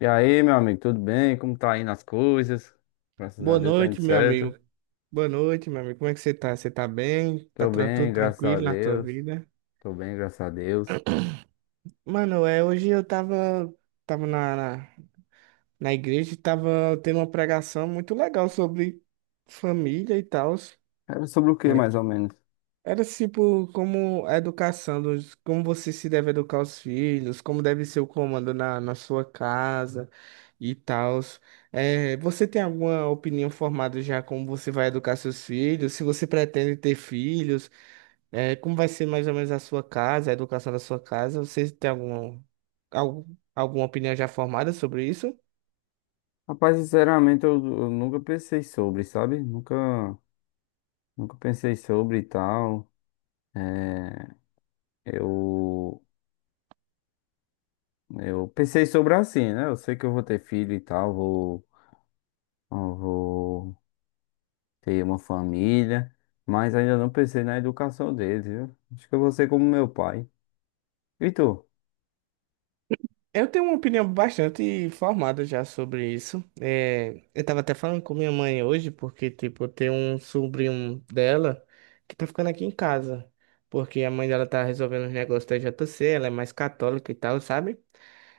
E aí, meu amigo, tudo bem? Como tá indo as coisas? Graças a Boa Deus tá indo noite, meu certo. amigo. Boa noite, meu amigo. Como é que você tá? Você tá bem? Tô Tudo bem, graças a tranquilo na tua Deus. vida? Tô bem, graças a Deus. Mano, é, hoje eu tava, tava na, na, na igreja e tava tendo uma pregação muito legal sobre família e tal. Era sobre o que, mais ou menos? Era tipo como a educação, dos, como você se deve educar os filhos, como deve ser o comando na sua casa e tal. É, você tem alguma opinião formada já como você vai educar seus filhos? Se você pretende ter filhos? É, como vai ser mais ou menos a sua casa, a educação da sua casa? Vocês têm alguma, algum, al- alguma opinião já formada sobre isso? Rapaz, sinceramente, eu nunca pensei sobre, sabe? Nunca, nunca pensei sobre e tal. Eu, eu pensei sobre assim, né? Eu sei que eu vou ter filho e tal, vou, eu vou ter uma família, mas ainda não pensei na educação deles, viu? Acho que eu vou ser como meu pai. E tu? Eu tenho uma opinião bastante formada já sobre isso. É, eu tava até falando com minha mãe hoje, porque, tipo, tem um sobrinho dela que tá ficando aqui em casa. Porque a mãe dela tá resolvendo os negócios da JC, ela é mais católica e tal, sabe?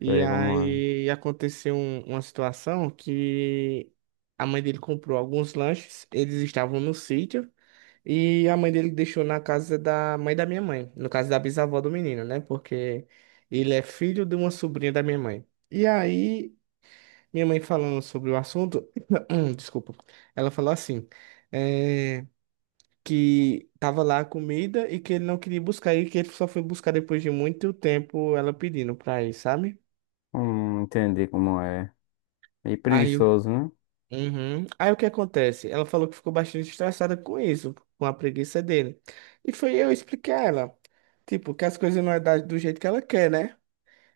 E Sei como é. aí aconteceu uma situação que a mãe dele comprou alguns lanches, eles estavam no sítio. E a mãe dele deixou na casa da mãe da minha mãe, no caso da bisavó do menino, né? Porque ele é filho de uma sobrinha da minha mãe. E aí, minha mãe falando sobre o assunto, desculpa, ela falou assim, eh, que tava lá a comida e que ele não queria buscar e que ele só foi buscar depois de muito tempo ela pedindo pra ir, sabe? Entendi como é. E Aí, o- preguiçoso, né? Uhum. Aí o que acontece? Ela falou que ficou bastante estressada com isso, com a preguiça dele. E foi eu expliquei a ela. Tipo, que as coisas não é do jeito que ela quer, né?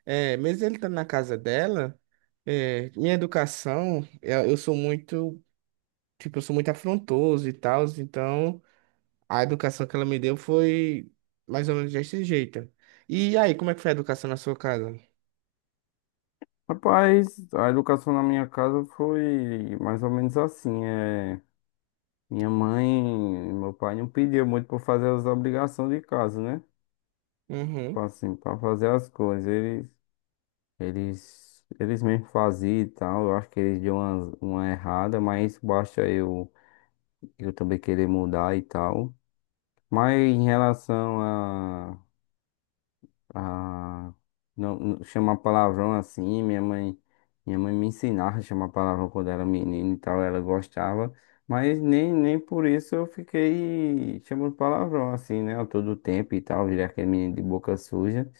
É, mesmo ele estando na casa dela, é, minha educação, eu sou muito, tipo, eu sou muito afrontoso e tal, então a educação que ela me deu foi mais ou menos desse jeito. E aí, como é que foi a educação na sua casa? Rapaz, a educação na minha casa foi mais ou menos assim. É... Minha mãe e meu pai não pediam muito para fazer as obrigações de casa, né? Tipo Uhum, assim, para fazer as coisas. Eles, eles mesmo faziam e tal. Eu acho que eles deu uma errada, mas basta eu também querer mudar e tal. Mas em relação. Ah, não, chamar palavrão assim, minha mãe me ensinava a chamar palavrão quando era menino e tal, ela gostava, mas nem, nem por isso eu fiquei chamando palavrão assim, né, a todo tempo e tal, virei aquele menino de boca suja.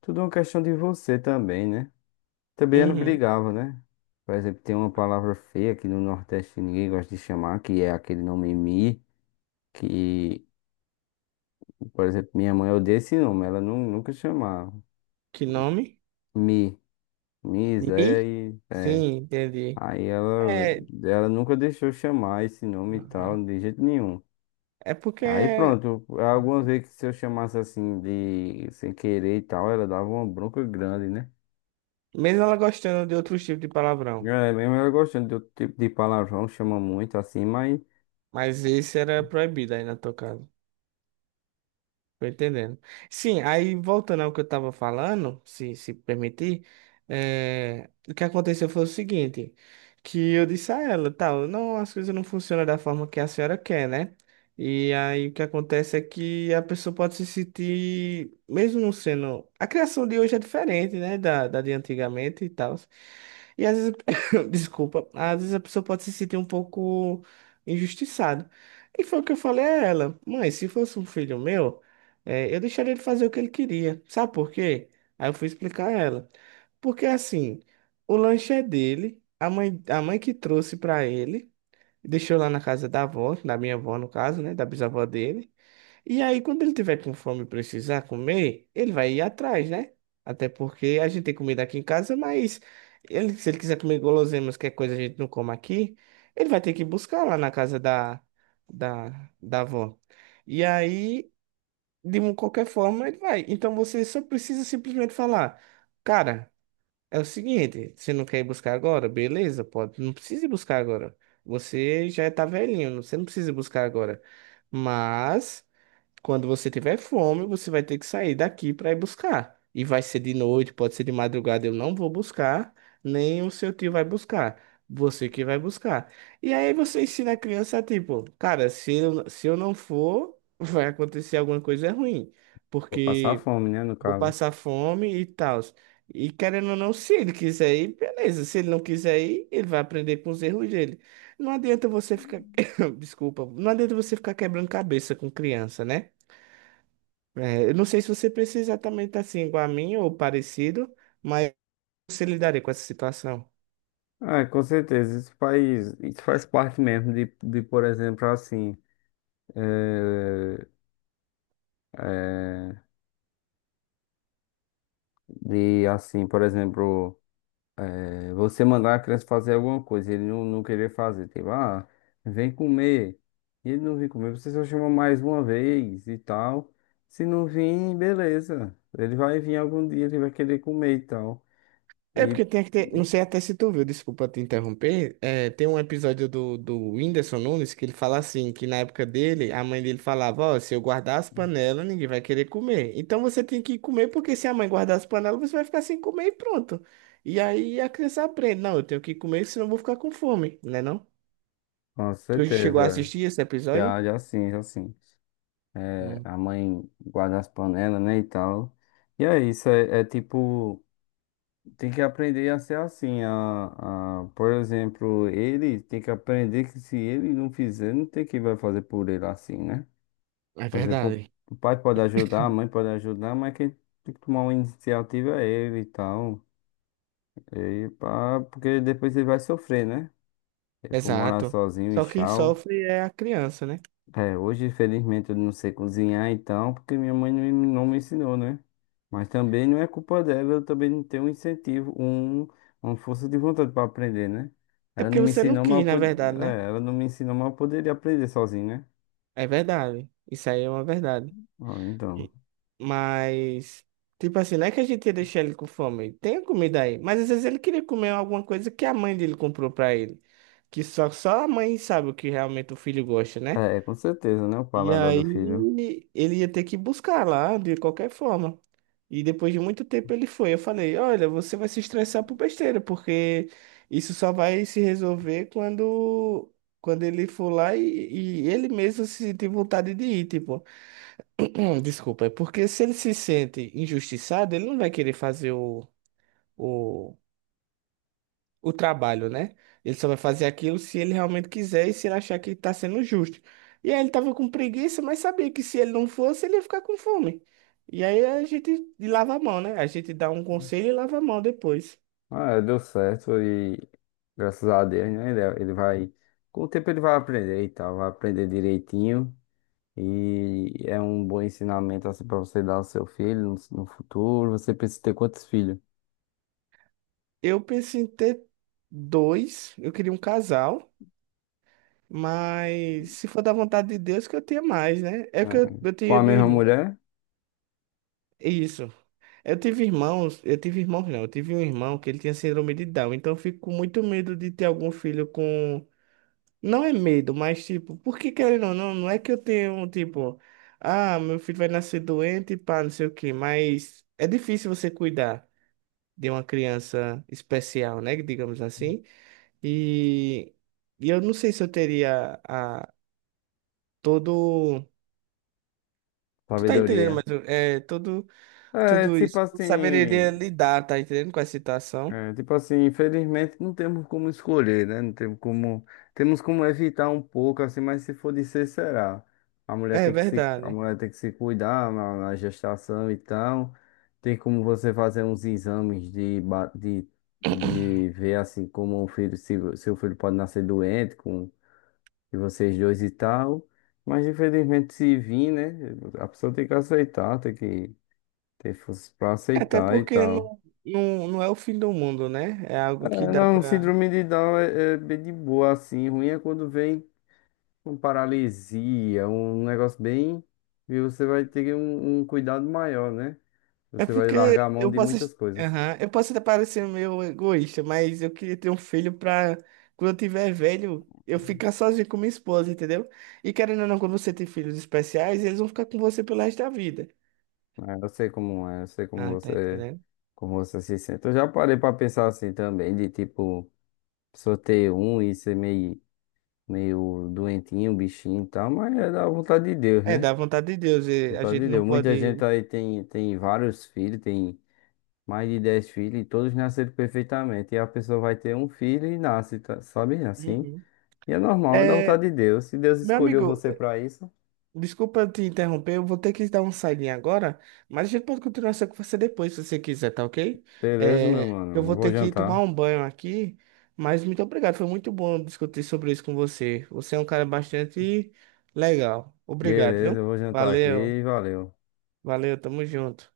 Tudo é uma questão de você também, né? Também ela uhum. brigava, né? Por exemplo, tem uma palavra feia que no Nordeste ninguém gosta de chamar, que é aquele nome Mi, que, por exemplo, minha mãe odeia esse nome, ela nunca chamava. Que nome? Mi. Nizé, Mi? e Sim, entendi. aí ela, É, ela nunca deixou eu chamar esse nome e uhum. tal, de jeito nenhum. É Aí porque, pronto, algumas vezes que se eu chamasse assim de sem querer e tal, ela dava uma bronca grande, né? mesmo ela gostando de outros tipos de palavrão, É, mesmo ela gostando do tipo de palavrão, chama muito assim, mas mas esse era proibido aí na tua casa. Tô entendendo. Sim, aí voltando ao que eu estava falando, se permitir, o que aconteceu foi o seguinte, que eu disse a ela, tal, não, as coisas não funcionam da forma que a senhora quer, né? E aí o que acontece é que a pessoa pode se sentir, mesmo não sendo. A criação de hoje é diferente, né? Da de antigamente e tal. E às vezes, desculpa, às vezes a pessoa pode se sentir um pouco injustiçada. E foi o que eu falei a ela, mãe, se fosse um filho meu. É, eu deixaria ele fazer o que ele queria. Sabe por quê? Aí eu fui explicar a ela. Porque assim, o lanche é dele, a mãe que trouxe pra ele, deixou lá na casa da avó, da minha avó no caso, né, da bisavó dele. E aí quando ele tiver com fome e precisar comer, ele vai ir atrás, né? Até porque a gente tem comida aqui em casa, mas ele, se ele quiser comer guloseimas, que é coisa que a gente não come aqui, ele vai ter que buscar lá na casa da avó. E aí qualquer forma ele vai. Então você só precisa simplesmente falar, cara, é o seguinte, você não quer ir buscar agora? Beleza, pode, não precisa ir buscar agora. Você já tá velhinho, você não precisa ir buscar agora. Mas quando você tiver fome, você vai ter que sair daqui para ir buscar. E vai ser de noite, pode ser de madrugada, eu não vou buscar, nem o seu tio vai buscar. Você que vai buscar. E aí você ensina a criança, tipo, cara, se eu não for, vai acontecer alguma coisa ruim, vou passar porque fome, né, no vou caso. passar fome e tal. E querendo ou não, se ele quiser ir, beleza. Se ele não quiser ir, ele vai aprender com os erros dele. Não adianta você ficar. Desculpa, não adianta você ficar quebrando cabeça com criança, né? É, eu não sei se você precisa exatamente assim, igual a mim ou parecido, mas você lidaria com essa situação. Ah, com certeza, isso faz parte mesmo de por exemplo, assim, eh, eh, de assim, por exemplo. É, você mandar a criança fazer alguma coisa, ele não, não querer fazer, tipo, ah, vem comer. E ele não vir comer, você só chama mais uma vez e tal. Se não vir, beleza. Ele vai vir algum dia, ele vai querer comer e tal. É E porque tem que ter. Não sei até se tu viu, desculpa te interromper. É, tem um episódio do Whindersson Nunes que ele fala assim: que na época dele, a mãe dele falava: Ó, se eu guardar as panelas, ninguém vai querer comer. Então você tem que comer, porque se a mãe guardar as panelas, você vai ficar sem comer e pronto. E aí a criança aprende: Não, eu tenho que comer, senão eu vou ficar com fome, né? Não? com Tu chegou a certeza, assistir esse episódio? já, já sim, já sim. É, Hum, a mãe guarda as panelas, né, e tal. E é isso, é tipo. Tem que aprender a ser assim. A, por exemplo, ele tem que aprender que se ele não fizer, não tem quem vai fazer por ele assim, né? é Por exemplo, verdade. o pai pode ajudar, a mãe pode ajudar, mas quem tem que tomar uma iniciativa é ele e tal. E pá, porque depois ele vai sofrer, né? Ele for morar Exato. sozinho e Só quem tchau. sofre é a criança, né? É, hoje, infelizmente, eu não sei cozinhar, então, porque minha mãe não, me não me ensinou, né? Mas também não é culpa dela, eu também não tenho um incentivo, um, uma força de vontade para aprender, né? É Ela porque não me você não ensinou, mas eu, quis, na verdade, né? é, ela não me ensinou, mas eu poderia aprender sozinho, né? É verdade. Isso aí é uma verdade. Ah, então. Mas, tipo assim, não é que a gente ia deixar ele com fome. Tem a comida aí. Mas às vezes ele queria comer alguma coisa que a mãe dele comprou pra ele. Que só a mãe sabe o que realmente o filho gosta, né? É, é, com certeza, né? O E paladar do filho. aí ele ia ter que buscar lá de qualquer forma. E depois de muito tempo ele foi. Eu falei: Olha, você vai se estressar por besteira, porque isso só vai se resolver quando ele for lá e ele mesmo se sentir vontade de ir. Tipo, não, desculpa, é porque se ele se sente injustiçado, ele não vai querer fazer o trabalho, né? Ele só vai fazer aquilo se ele realmente quiser e se ele achar que tá sendo justo. E aí ele tava com preguiça, mas sabia que se ele não fosse, ele ia ficar com fome. E aí a gente lava a mão, né? A gente dá um conselho e lava a mão depois. Ah, deu certo e graças a Deus, né? Ele vai. Com o tempo ele vai aprender e tal, vai aprender direitinho. E é um bom ensinamento assim para você dar ao seu filho no, no futuro. Você precisa ter quantos filhos? Eu pensei em ter dois, eu queria um casal, mas se for da vontade de Deus que eu tenha mais, né? É Né? que eu Com a tive mesma irmão. mulher? Isso. Eu tive irmãos não, Eu tive um irmão que ele tinha síndrome de Down, então eu fico com muito medo de ter algum filho com Não é medo, mas tipo, porque querendo ou não, não é que eu tenho, tipo, ah, meu filho vai nascer doente, pá, não sei o quê, mas é difícil você cuidar de uma criança especial, né, digamos assim, e, e eu não sei se eu teria a, todo, tu tá entendendo, Sabedoria. É, todo, É tudo tipo isso, eu não saberia assim. lidar, tá entendendo, com a situação, É, tipo assim, infelizmente não temos como escolher, né? Não temos como, temos como evitar um pouco, assim, mas se for de ser, será. A mulher é tem que se, a verdade, mulher tem que se cuidar na, na gestação e tal. Tem como você fazer uns exames de, de ver, assim, como o filho, se seu filho pode nascer doente com de vocês dois e tal. Mas infelizmente se vir, né? A pessoa tem que aceitar, tem que ter força pra até aceitar e porque tal. Não é o fim do mundo, né, é algo que É, dá não, pra síndrome de Down é, é bem de boa, assim. Ruim é quando vem com paralisia, um negócio bem. E você vai ter um, um cuidado maior, né? É Você vai porque largar a mão eu de posso, muitas coisas. aham, eu posso até parecer meio egoísta, mas eu queria ter um filho pra quando eu tiver velho, eu ficar sozinho com minha esposa, entendeu? E querendo ou não, quando você tem filhos especiais, eles vão ficar com você pelo resto da vida. É, eu sei como é, eu sei Ah, tá entendendo? como você se sente. Eu já parei pra pensar assim também, de tipo, só ter um e ser meio, meio doentinho, um bichinho e tal, mas é da vontade de Deus, É, né? da vontade de Deus, e a Vontade gente de não Deus. Muita gente pode. aí tem, tem vários filhos, tem mais de 10 filhos, e todos nasceram perfeitamente. E a pessoa vai ter um filho e nasce, tá- sabe? Assim. Uhum. E é normal, é da É, vontade de Deus. Se Deus meu escolheu amigo, você pra isso, desculpa te interromper, eu vou ter que dar um saidinho agora, mas a gente pode continuar essa conversa depois, se você quiser, tá ok? beleza, meu É, eu mano. vou Eu vou ter que ir tomar jantar. um banho aqui, mas muito obrigado, foi muito bom discutir sobre isso com você. Você é um cara bastante legal. Obrigado, viu? Beleza, eu vou jantar aqui Valeu, e valeu. valeu, tamo junto.